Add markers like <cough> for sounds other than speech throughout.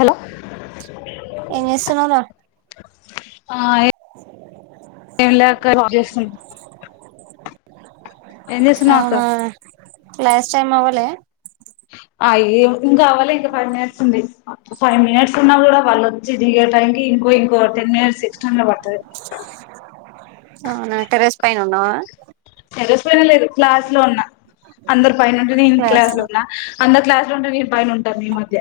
Hello ఎంజేస్తున్నవ్ రా ఆ ఏ ఎం లే అక్క ర్క్ చేస్తున్న ఏం చేస్తున్నావ్ అక్క ఔనా క్లాస్ టైమ్ అవ్వలే ఆయ్యో ఇంకా అవ్వలె ఇంక ఫై మినిట్స్ ఉంది ఫై మినిట్స్ ఉన్న గుడా వాళ్ళొచ్చి దిగే టైమ్ కి ఇంకొ ఇంకో టెన్ మినిట్స్ ఎక్సటెండ్ల పడ్తది అవునా టెర్రస్ పైన ఉన్నావా టెర్రస్ మీద లేను క్లాస్ లో ఉన్నా అందరు పైనుంటే నేను క్లాస్ లో ఉన్నా అందర్ క్లాస్ ంటే నేన్ పైన ఉంటాన్న ఈ మధ్య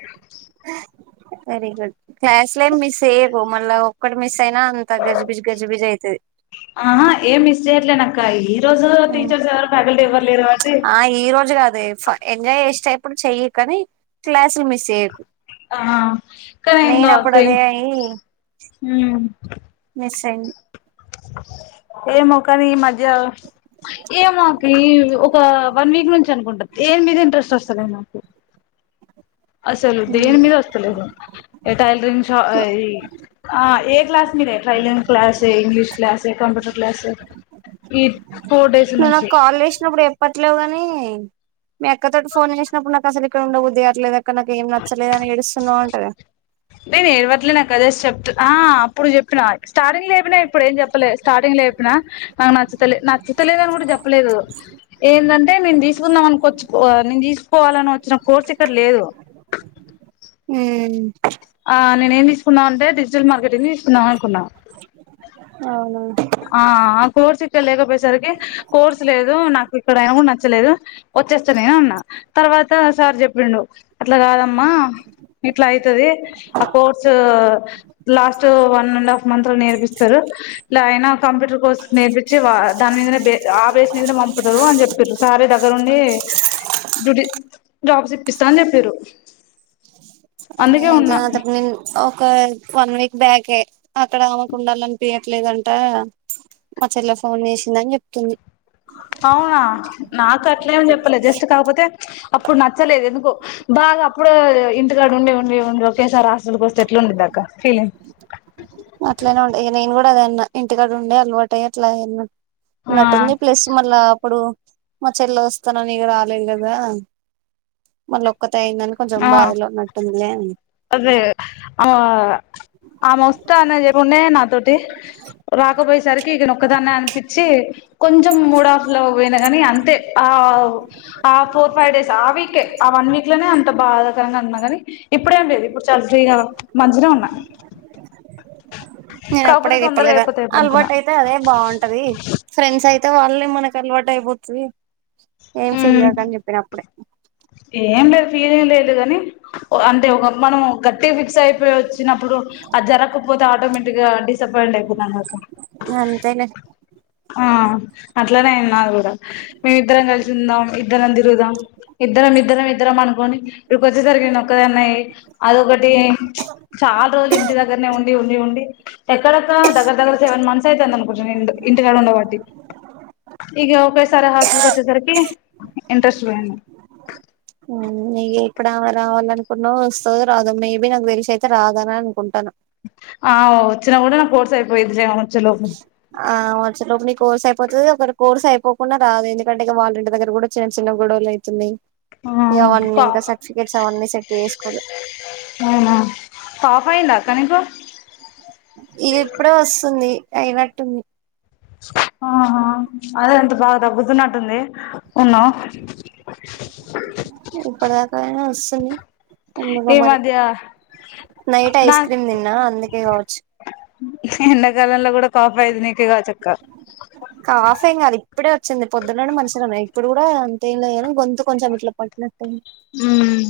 వెరీ గుడ్ క్లాస్లేం మిస్ చేయకు మళ్ళ ఒక్కటి మిస్ సైనా అంత గజిబిజి గజిబిజి ఐతది ఆహా ఏం మిస్ చేయట్లేనక్క ఈ రోజు టీచర్స్ ఎవరు ఫ్యాకల్టీ ఎవరు లేరు కాబట్టి ఆ ఈరోజు గాదె ఫై ఎంజాయ్ చేష్టప్పుడు చెయ్య కానీ క్లాసులు మిస్ చేయ్యకు ఆ కానీ నేన్ ఏందో అప్పుడు అక్క అదే అయ్యి మిస్ టెన్ ఏమొ కని ఈమద్ ధ్య ఇగ మాకి ఒక వన్ వీక్ నుంచి అనుకుంట దేన్ మీద ఇన్ ఇంట్రెస్ట్ ఒస్తలే నాకు అసలు దేని మీద ఒత్తలేద్ నాకు ఇగ టైలరింగ్ షా అహ్ ఇ అహ్ ఏ క్లాస్ మీ ట్రైలర్ క్లాసే ఇంగ్లిష్ క్లాసే కంప్యూటర్ క్లాసే ఈ ఫ్ ఫోర్ డేస్ నుంచి ఇంట్లోగాని మీయక్కతోటి ఫోన్ చేసినప్పుడు నాకు అసల్ ఇక్కడ ఉండబుద్ధికట్లేదక్క నాకేం నచ్చలేదని ఎడుస్ నేనేడవట్లేనక్క జస్ట్ చెప్ త్ ఆ అప్పుడు జేప్పినా స్టార్టింగ్ ల చెప్పనా ఇప్పుడు ఏం చెప్పలే స్టార్టింగ్ల చెప్పిన అ నచ్చుతలే నాక్ చ్చుతలేదని గూడా చెప్పలేదు ఏందంటే నేను తీసుకుందాం అనికో చ్చు అ నేను తీసుకోవాలని వచ్చిన కోర్స్ ఇక్కడ లేదు మ్మ్ ఆహ్ నేనేం తీసుకున్నా అంటే డిజిటల్ మార్కెటింగ్ తీసుకుందాం అనుకున్నా అవునా ఆ అకోర్స్ ఇక్కడ లేకపోయేసరికి కోర్స్ లేదు నాకు ఇక్కడైనా నచ్చలేదు వచ్చేస్త నేను అన్నా తర్వాతా సార్ చెప్పిండు అట్ల కాదమ్మా ఇట్లై తది ఆ course last one and half month లో నేర్పిస్తరు ఎలా అయినా కంప్యూటర్ కోర్స్ నేర్పిచి వ దాని మీదనే బే ఆ బేస్ మీదనే పంపుతరు అని జెప్పిరు సారే దగ్గరుండి <unintelligible> జబ్స్ ఇప్పిస్తా అని జెప్పిరు అయితే అంతక్ మీన్ ఒక వన్ వీక్ బ్యాకే అక్కడ ఆమకు ఉండాలనిపియట్లేదంటా మా చెల్లె ఫోన్ చేసిందని చెప్తుంది అవునా నాకు అట్లేం చెప్పలే జస్ట్ కాకపోతే అప్పుడు నచ్చలేదు ఎందుకో బాగా అప్పుడే ఇంటికాడ ఉండి ఉండి ఉండి ఒకేసారి హాస్టల్కోస్తే ఎట్లుండిందక్కా ఫీలింగ్ అట్లనే ఉండే ఇగ నేను గూడా అదే అన్న ఇంటికాడ ఉండే అలవాటు అయి అట్లా ఆయున్ ఆ నట్టుంది ప్లస్ మళ్ళా అప్పుడు మ చెల్లె వస్తాననిగ రాలేదు గదా మళ్ళ ఒక్క తైందని కొంచెం ఆ బాధలో ఉన్నటుంది లె అన్న అదే ఆ ఆమె ఒస్థా అన్న <unintelligible> ఉన్నే నాతోటి రాకపోయేసరికి ఇ నోక్కదాన్నే అనిపించి కొంచెం మూడాఫ్ లో పోయిన గనీ అంతే ఆ ఆ ఆ ఫోర్ ఫై డేస్ ఆ వీకే ఆ వన్ వీక్లనే అంత బా బాధకరంగా అన్నా గని ఇప్పుడేం లేదు ఇప్పుడు చాలా ఫ్రీగా మంచినే ఉన్న నేను అప్పుడే చెప్పలేదా అనుకున్నా అల్వాటైతే అదే బాగుంటది ఫ్రెండ్స్ అయితే వాళ్ళే మనక్ కలవాటైపోతది ఏం ఫీల్ ఉమ్ కాకని చెప్పిన అప్పుడే ఏం లేదు ఫీలేం లేదు గని అంటే ఒక మనం గట్టి ఫిక్స్ అయిపోవచ్చు వచ్చినప్పుడు అది జరకపోతే ఆటోమేటిక్ గా డిసప్పయింట్ అయిపోతాం గాక్క అంతేలే ఆ అట్లనే అయింది నగుడా మేమిద్దరం కలిసి ఉందాం ఇద్దరం తిరుగుదాం ఇద్దరం ఇద్దరం ఇద్దరం అనుకొని ఇప్పుడొచ్చెసరికె నేనోక్కదాన్నయ్ అదొకటి చాలా రోజులు ఇంటి దగ్గరనే ఉండి ఉండి ఉండి ఎక్కడెక్కడ దగ్గర దగ్గర సెవెన్ మంత్ త్స్ అయితాందనుకుంటా నేన్ ఇంట్ ఇంటికాడ ఉండవట్టి ఇగ ఒకేసారి హాస్ కి వచ్చేసరికి ఇంట్రెస్ట్ పోయింది నీ ఇప్పుడమే రావాలనుకున్నా ఒస్తదో రాదొ మేబి నాకు తెలిసి అయితే రాదాని అనుకుంటాన ఆ ఒచ్చిన కూడా నా కోర్స్ అయిపొయిదిలే ఆ ఆ వొచ్చేలోప్ నీక్ కోర్స్ అయిపోతది ఒకరు కోర్స్ అయిపోకుండా రాదు ఎందుకంటే ఇగ వాళ్ళ ఇంటి దగ్గర కూడా చిన్న చిన్న గొడవలు అయితున్నయ్ ఇగ వన్నీ కా ఇంకా సట్ ఫికెట్స్ అవన్నీ సెటు ఏస్ కోలే ఔనా పాస్ ఐద కనీసమ్ ఇగ ఇప్ డే ఓస్తుంది అయినట్టుంది ఆహా అదే ఎంత బాగుదా దగ్గుతునట్టు ఉన్నది ఉన్న ఇప్పుటిదాకా అయినా ఒస్తుంది ఈమధ్య నైట్ ఐస్ క్రీం దిన్న అందుకే కవో చ్ ద కాఫ్ వైజ్ నీకే గా వచ్చక్క కాఫ్ ఏం గాద్ ఇప్పుడే వచ్చింది పొద్దు నుండి మంచ్ నే ఉన్ ఇపుడు కూడా అంతేమ్ లే గని గొంతు కొంచమ్ ఇట్లా పట్ నట్ టుంది హ్మ్మ్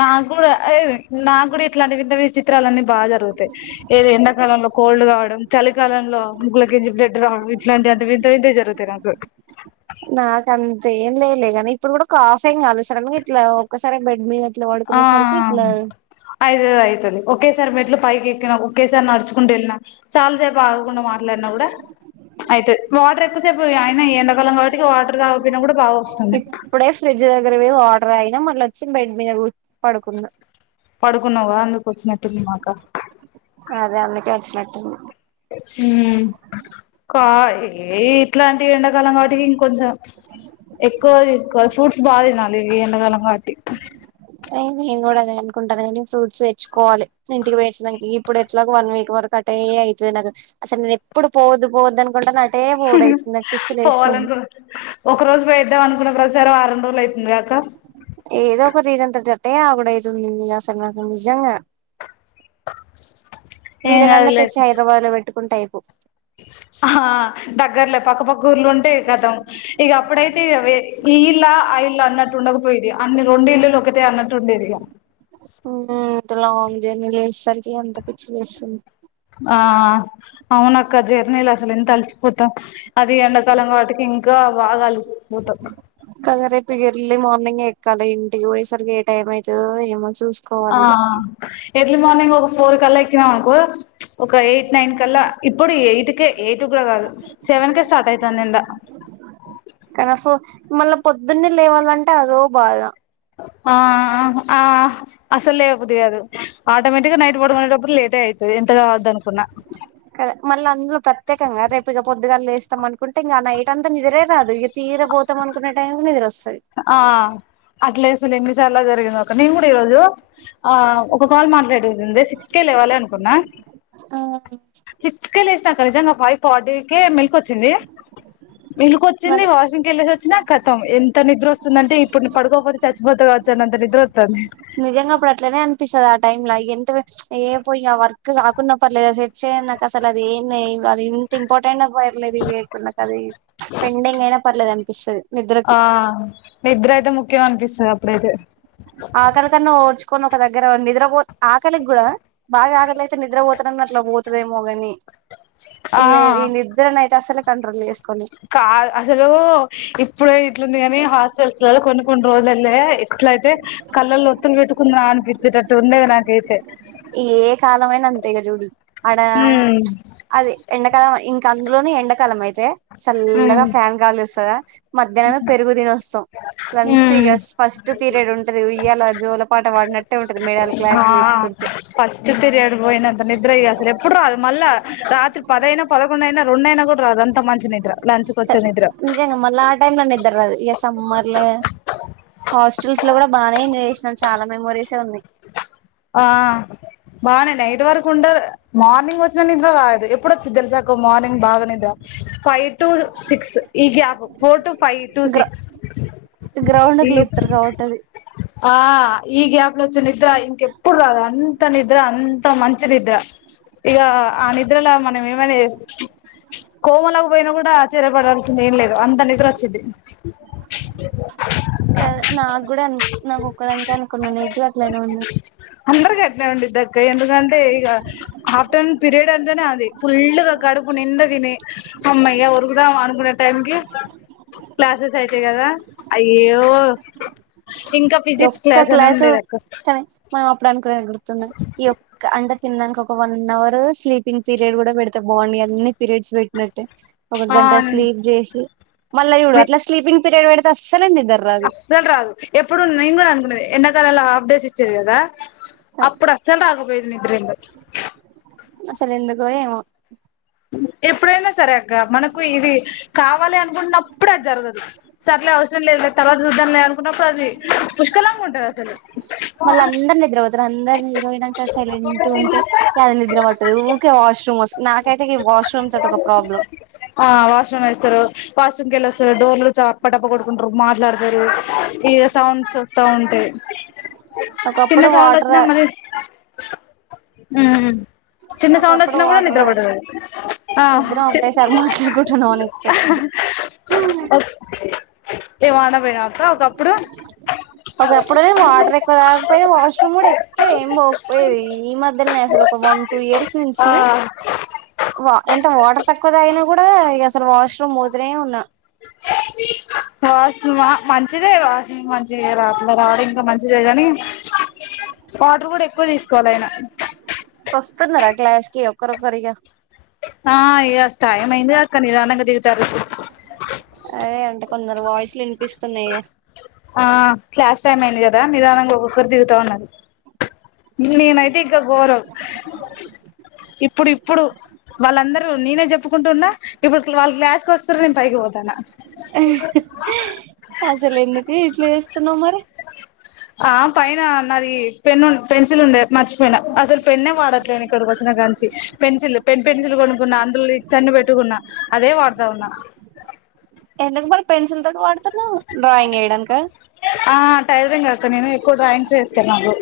నా గుడా అయ్ నాకూడా ఇట్లాంటి వింత విచిత్రాలన్నీ బా జరుగుతాయి ఏది ఎండాకాలన్ కోల్డ్ కావడం చలికాలంలో ముక్కులో కెంచి బ్లెడ్ రావం ఇట్లాంటి అంత వింత వింతాయ్ జరుతాయి నాకు నాక్ అంతేమ్ లేలేగాని ఇపుడు కూడా కాఫ్ ఏం కాలే సడన్ గా ఇట్లా ఒక్కసరే బెడ్ మీద ఇట్లా ఆ పడుకునేసరికి ఇట్లా ఆ అయ్ అయితది ఒకేసార్ మెట్లు పైకి ఎక్కిన గూడ ఒకేసార్ నడ్ చ్ కుంటూ ఎళ్ నా చాల్ సేప్ ఆగకుండా మాట్ లాడ్ నా గుడా అయితద్ వాటర్ ఎక్కుసేపు అయ్ నా ఈ ఎండక్ ఇప్ డే ఫ్రిడ్ జ్ దగ్గర పోయ్ వాటర్ దాగిన మల్ లో చిన్ బెడ్ మీద్ కూ పడుకున్నా పడుకున్నావు కదా అందుకు వచ్చినట్టుంది మాకా అదా అందుకే వచ్ నట్ ఉమ్మ్ కా ఈ ఇట్లాన్ ఈ ఎండాకాలం కావ్ ట్టికి ఇంకొంచ ఎక్కు తీస్ కోల్ ఫూట్స్ బా దినాలి ఈ ఎండకాలం వాటి ఏల్ బి నేన్ గుడా అదే అన్ కుంటాన గానీ ఫూట్స్ తెచ్ కోవాలే ఇంటికి పోయాచ్ నంకి ఇప్ ఇప్ డేట్లాగో వన్ వీక్ వరక్ అటే అయ్ తద్ నకు అసల్ నే రేపుడు పోవోద్దు పోవోద్దు అనుకుంటన ఉహ్ పోవాలన్ రోజ్ ఒక రోజు పోయో దామ్ అనుకున్న ప్రస్ సార్ వారామ్ రోల్ అయ్ తుంద్ గాఅక్క కువ రీజన్ తొత్ తోట్టే ఆగుడయితుంది అసల్ నాకు నిజంగా ఏం వీలానన్నా తెచ్ కాదులే హైద్రబాద్ లో పెట్టుకుంటే అయిపో ఆ హ దగ్గర్లే పక్కపక్క ఊర్లు ఉంటే కతం ఇగ అప్పుడైతే వే ఇ ఇల్ లా ఆ ఇల్ అనట్ ఉండక్ పోది అన్ డ్ల రొండు ఇల్లులు ఒకటే అన్నట్ టుండేదిగా ఇగ హుహుమ్ ఇంత లాంగ్ జర్ నీల్ జేస్ సరికి అంత పిచ్ లేస్తుంది ఆ ఔనక్క జర్ నీల్ అసల్ ఎంత అల్ సిపోతాం అది ఎండకాలం వాటికి ఇంకా బాగ్ అల్ సిపోతాం ఎల్ లీ మార్ నింగే ఎక్కాలి ఇంటిక్ పోయేసరికి ఏ టైం అయితదో ఏమో ఆ చూసుకోవాలి ఇగ ఎర్ ల్ మార్ నింగ్ ఒక ఫోర్ కల్లా ఎక్కిన అనుకో చ్ ఒక ఎయిట్ నైన్ కల్లా ఇప్పుడు ఎయిట్ కే ఎటుక్ గుడ గాదు సెవెన్ కే స్టార్ట్ ఐతంద్ ఎండ కన ఫో మళ్ళ పొద్దున్నే లేవాలంట అదో బాధ ఆ ఆ ఆ హ్ అసల్ లేవ్ బుద్ది గాదు ఆటోమేటి గా నైట్ పడుకునేటప్పుడు లేటె అయి సఏ యంట గావో దను కద మళ్ అంద్ లో పత్తేకంగా రేపు ఇగ పోద్ దుగల్ లేేస్తాం అనుకుంటే ఇంగా ఆ నైట్ అంతా నిదరే రాదు ఇగ తీర పోతాం అనుకునే టైం నిదరోస్ ఆ అట్లే లేస్ ల్ ఎన్నిసార్లో జరిగిందొక నేన్ గుడా ఈ రోజు ఆ ఒక కాల్ మాట్లాడేదుంది సిక్స్ కే లేవాలే అనుకున్నా ఆ సిక్స్ కేే లేశ్ నక్క నీజంగా ఫై ఫార్టీకే మెల్ కోచ్చింది మెలు మరి కోచ్చింది వాషూ రూమ్ కేల్లెసోచ్ నా కాతం ఎంత నిద్రోసు వొస్ తున్ అంటే ఇప్ న్ డు పడుకోపోత్ చచ్ పోతగావచ్ అన్ నంతా నిద్రోతాంది నిజంగా అప్పుడు అట్లనే అనిపిస్తది. ఆ టైమ్ ల ఎంత చ్ ఏ పోయి ఆ వర్క్ కాకున్న పర్లేదు సెర్చి నాకు అసలు అది ఏం అది ఇంత ఇంపార్టెంట్ అ పర్లేదు ఇ ఇప్పుడు నాకు అది పెండింగ్ అయినా ప పర్లేదు అనిపిస్తతది. ఆ నిద్రయితే ముఖ్యం అనిపిస్తది అప్పుడైతే ఆకలి కన్న ఓర్చుకోను ఒక దగ్గర నిదర్ బోత్ ఆకలి గుడ బాగా ఆకలయితే నిద్రపోత నునట్లు పోతదేమో గని ఆ ఇల్ లే ఈ నిద్రనైతే అసలే కంట్రోల్ లెస్ కాద్ అసలూ ఇప్పుడే ఇట్లుంది గాని హాస్టల్ స్టల్ స్ లలో కొన్ని కొన్ రోజ్ లేళ్ళే ఎట్లయితే కళ్ళల్లో ఒత్తుల్ పెట్టుకుంద్ నా అన్ పిచేటట్టు ఉండేదే నాకేతే ఏ కాల వైయిన అంతే ఇగ జుడు ఆడా చ్ ఉమ్ అది ఎండాకాలవై ఇంకా ఇందులోనే ఎండాకాలం అయితే చల్లగా ఫ్యాన్ గాలి వస్తదా, మధ్యాహ్నమే పెరుగు తిని వస్తాం. లంచ్ ఇగ స్ ఫస్ట్ పీరియడ్ ఉంటది ఉయ్యాల జోల పాట పాడినట్టే ఉంటది మేడాలు ఆ క్లాసులు చెప్తుం ఫస్ట్ పిర్యేడుపోయినంత నిద్ర ఇగ అసలు ఎప్పుడు రాదు. మళ్ళ రాత్రి పదైనా, పదకొండు అయినా రెండు న్నైనా కూడ రాదు అంత మంచి నిద్ర లంచ్కి వచ్చే నిద్ర మల్ల ఆ టైమ్ లో నిద్దర రాదు. ఇగ సమ్మర్ లో హాస్టల్స్ లో కూడా బానే ఎంజాయ్ చేసినం చాలా మెమోరీసే ఉన్నాయి. ఆ బానే నైట్ వరుకు ఉండద్ మార్నింగ్ వచ్చిన నిద్ర రాదు. ఎప్పుడు వచ్చిద్ధి తెలుసక మార్నింగ్ బాగా నిద్ర ఫై టూలు సిక్స్ ఈ gap four two five two six ground ఈ కి లేపుతరు కాబట్టి అది ఆ ఈ గ్యాప్ లొ వచ్చే నిద్ర ఇంకెప్ అంత నిద్ర అంత మంచి నిద్ర ఇగ ఆ నిద్రల మనం ఏమైనా చె కోమలకు పోయినా కూడా ఆశ్చర్యపడాల్సిందేం లేదు అంత నిద్ర వచ్చిద్ది. బ్లాంక్ కద్ నా కూడ అ నాకొక్కదానికి అనుకున్న నీకు కూడా అట్లనే ఉందా. అందరికి అట్నే ఉండిదక్క ఎందుకంటే ఇగ హాఫ్టర్నూన్ పీరియడ్ అంటేనే అది ఫుల్లుగా క కడుపునిండ తిని హమ్మయ్య ఒరుగుదాం అనుకున్న టైంకి. క్లాసెస్ అయితయి కదా అయ్యో ఇంక ఈ ఫిజిక్స్ ఒక్క క్లాస్ అని క్లాసు ఉండేది అక్క. కానీ మనం అప్పుడనికునేది గుర్తుంద ఈ యొక్క అండ తిన్నంక ఒక వన్ అవర్ స్లీపింగ్ పీరియడ్ కూడా పెడితే బాగుండు ఈ అన్ని పీరియడ్స్ పెట్టినట్టే. ఒక ఆ గంట స్లీప్ చేసి మళ్ళచూడు అట్లా స్లీపింగ్ పీరియడ్ పెడితే అస్ అస్సలు రాదు ఎప్పుడు నేను కూడా అనుకునేది ఎండాకాలంలో హాఫ్ డేస్ ఇచ్చేది కదా. అప్పుడు అస్సలు రాకపోయేది నిద్ర ఏందో. అసలు ఎందుకో ఏమో? ఎప్పుడైనా సరే అక్క మనకు ఇది కావాలి అనుకున్నప్పుడె అది జరగదు సరెలే అవసరం లేదు లె, తర్వాత చూద్దం లె అనుకున్నప్పుడు అది పుష్కలంగా ఉంటది. అసలు బ్లాంక్ మళ్ళ అందరు నిద్రపోతరు. అందరు నిద్ర పోయినంక సైలెంట్ ఉంటే అది నిద్ర పట్టదు ఊరకే వాష్రూమ్ మొస్ నాఖైతేగిప్ ఆ వాష్రూమ్ వేస్తరు. వాష్రూమ్ కెళ్ళొస్తరు డోర్లు టప్పటప్ప కొట్టుకుంటరు, మాట్లాడతరు ఇగ సౌండ్స్ వస్తా ఉంటాయి. చిన్న ఒకప్పుడు సౌండ్ వాటర్ వచ్చినా మరి మ్ చిన్న సౌండ్ ఒకప్పుడు వచ్చిన కూడా వాటర్ నిద్ర పట్టదు అది ఇద్దరం ఒకటే సారి మాట్లాడుకుంటున్నాం అన్ ఎక్స్పెక్టెడ్ గ హ్ బ్లాంక్ పోయినవక్క ఒకప్పుడు ఒక అప్పుడు నే వాటర్ ఎక్కువ తాగక పోయే వాష్రూమ్ కూడా ఎక్కువ ఏం పోకపోయది. ఈ మధ్యలోనే అసలు ఒక వన్ టూ ఇయర్స్ నుంచి ఆ వా ఎంత వాటర్ తక్కువ తాగినా కూడా ఇగ అసలు వాష్రూమ్ పోతనే ఉన్నా. మంచిదేగా వాసింగ్ మంచిదికే కాని రాట్లో రావడం ఇంకా మంచిదే గానీ వాటర్ కూడా ఎక్కువ తీసుకోవాలయిన వస్తున్నర క్లాస్కి ఒక్కరు ఒక్కరి ఆ ఇగ టైం అయ్యింది అక్క నిదానంగా దిగుతారు. అదే అంటే కొందరు వాయిస్లు వినిపిస్తున్నాయ్ ఇగ ఆ క్లాస్ టైం అయ్యింది కదా నిదానంగా ఒక్కరు దిగు అన్నది నేనైతే ఇంక గోరం ఇప్పుడు ఇప్పుడు వాళ్ళందరూ నేనే చెప్పుకుంటున్నా ఇప్పుడు వాళ్లు క్లాస్ కొస్ అసలు ఎందుకు చేస్తున్నావ్ మరి ఆ పైన నాది పెన్ను పెన్సిల్ ఉండే మర్చిపోయినా. అసలు పెన్నే వాడట్లేను ఇక్కడికి వచ్చిన గానుంచి పెన్సిల్ పెన్ పెన్సిల్ కొనుకున్న అందులో లీడ్స్ అన్ని పెట్టుకున్న అదే వాడత ఉన్న ఎందుకు మరి పెన్సిల్ తోటి వాడుతున్నవ్ ఆ టైలరింగ్ అక్క నేను ఎక్కువ డ్రాయింగ్స్ వేస్తున్నాను.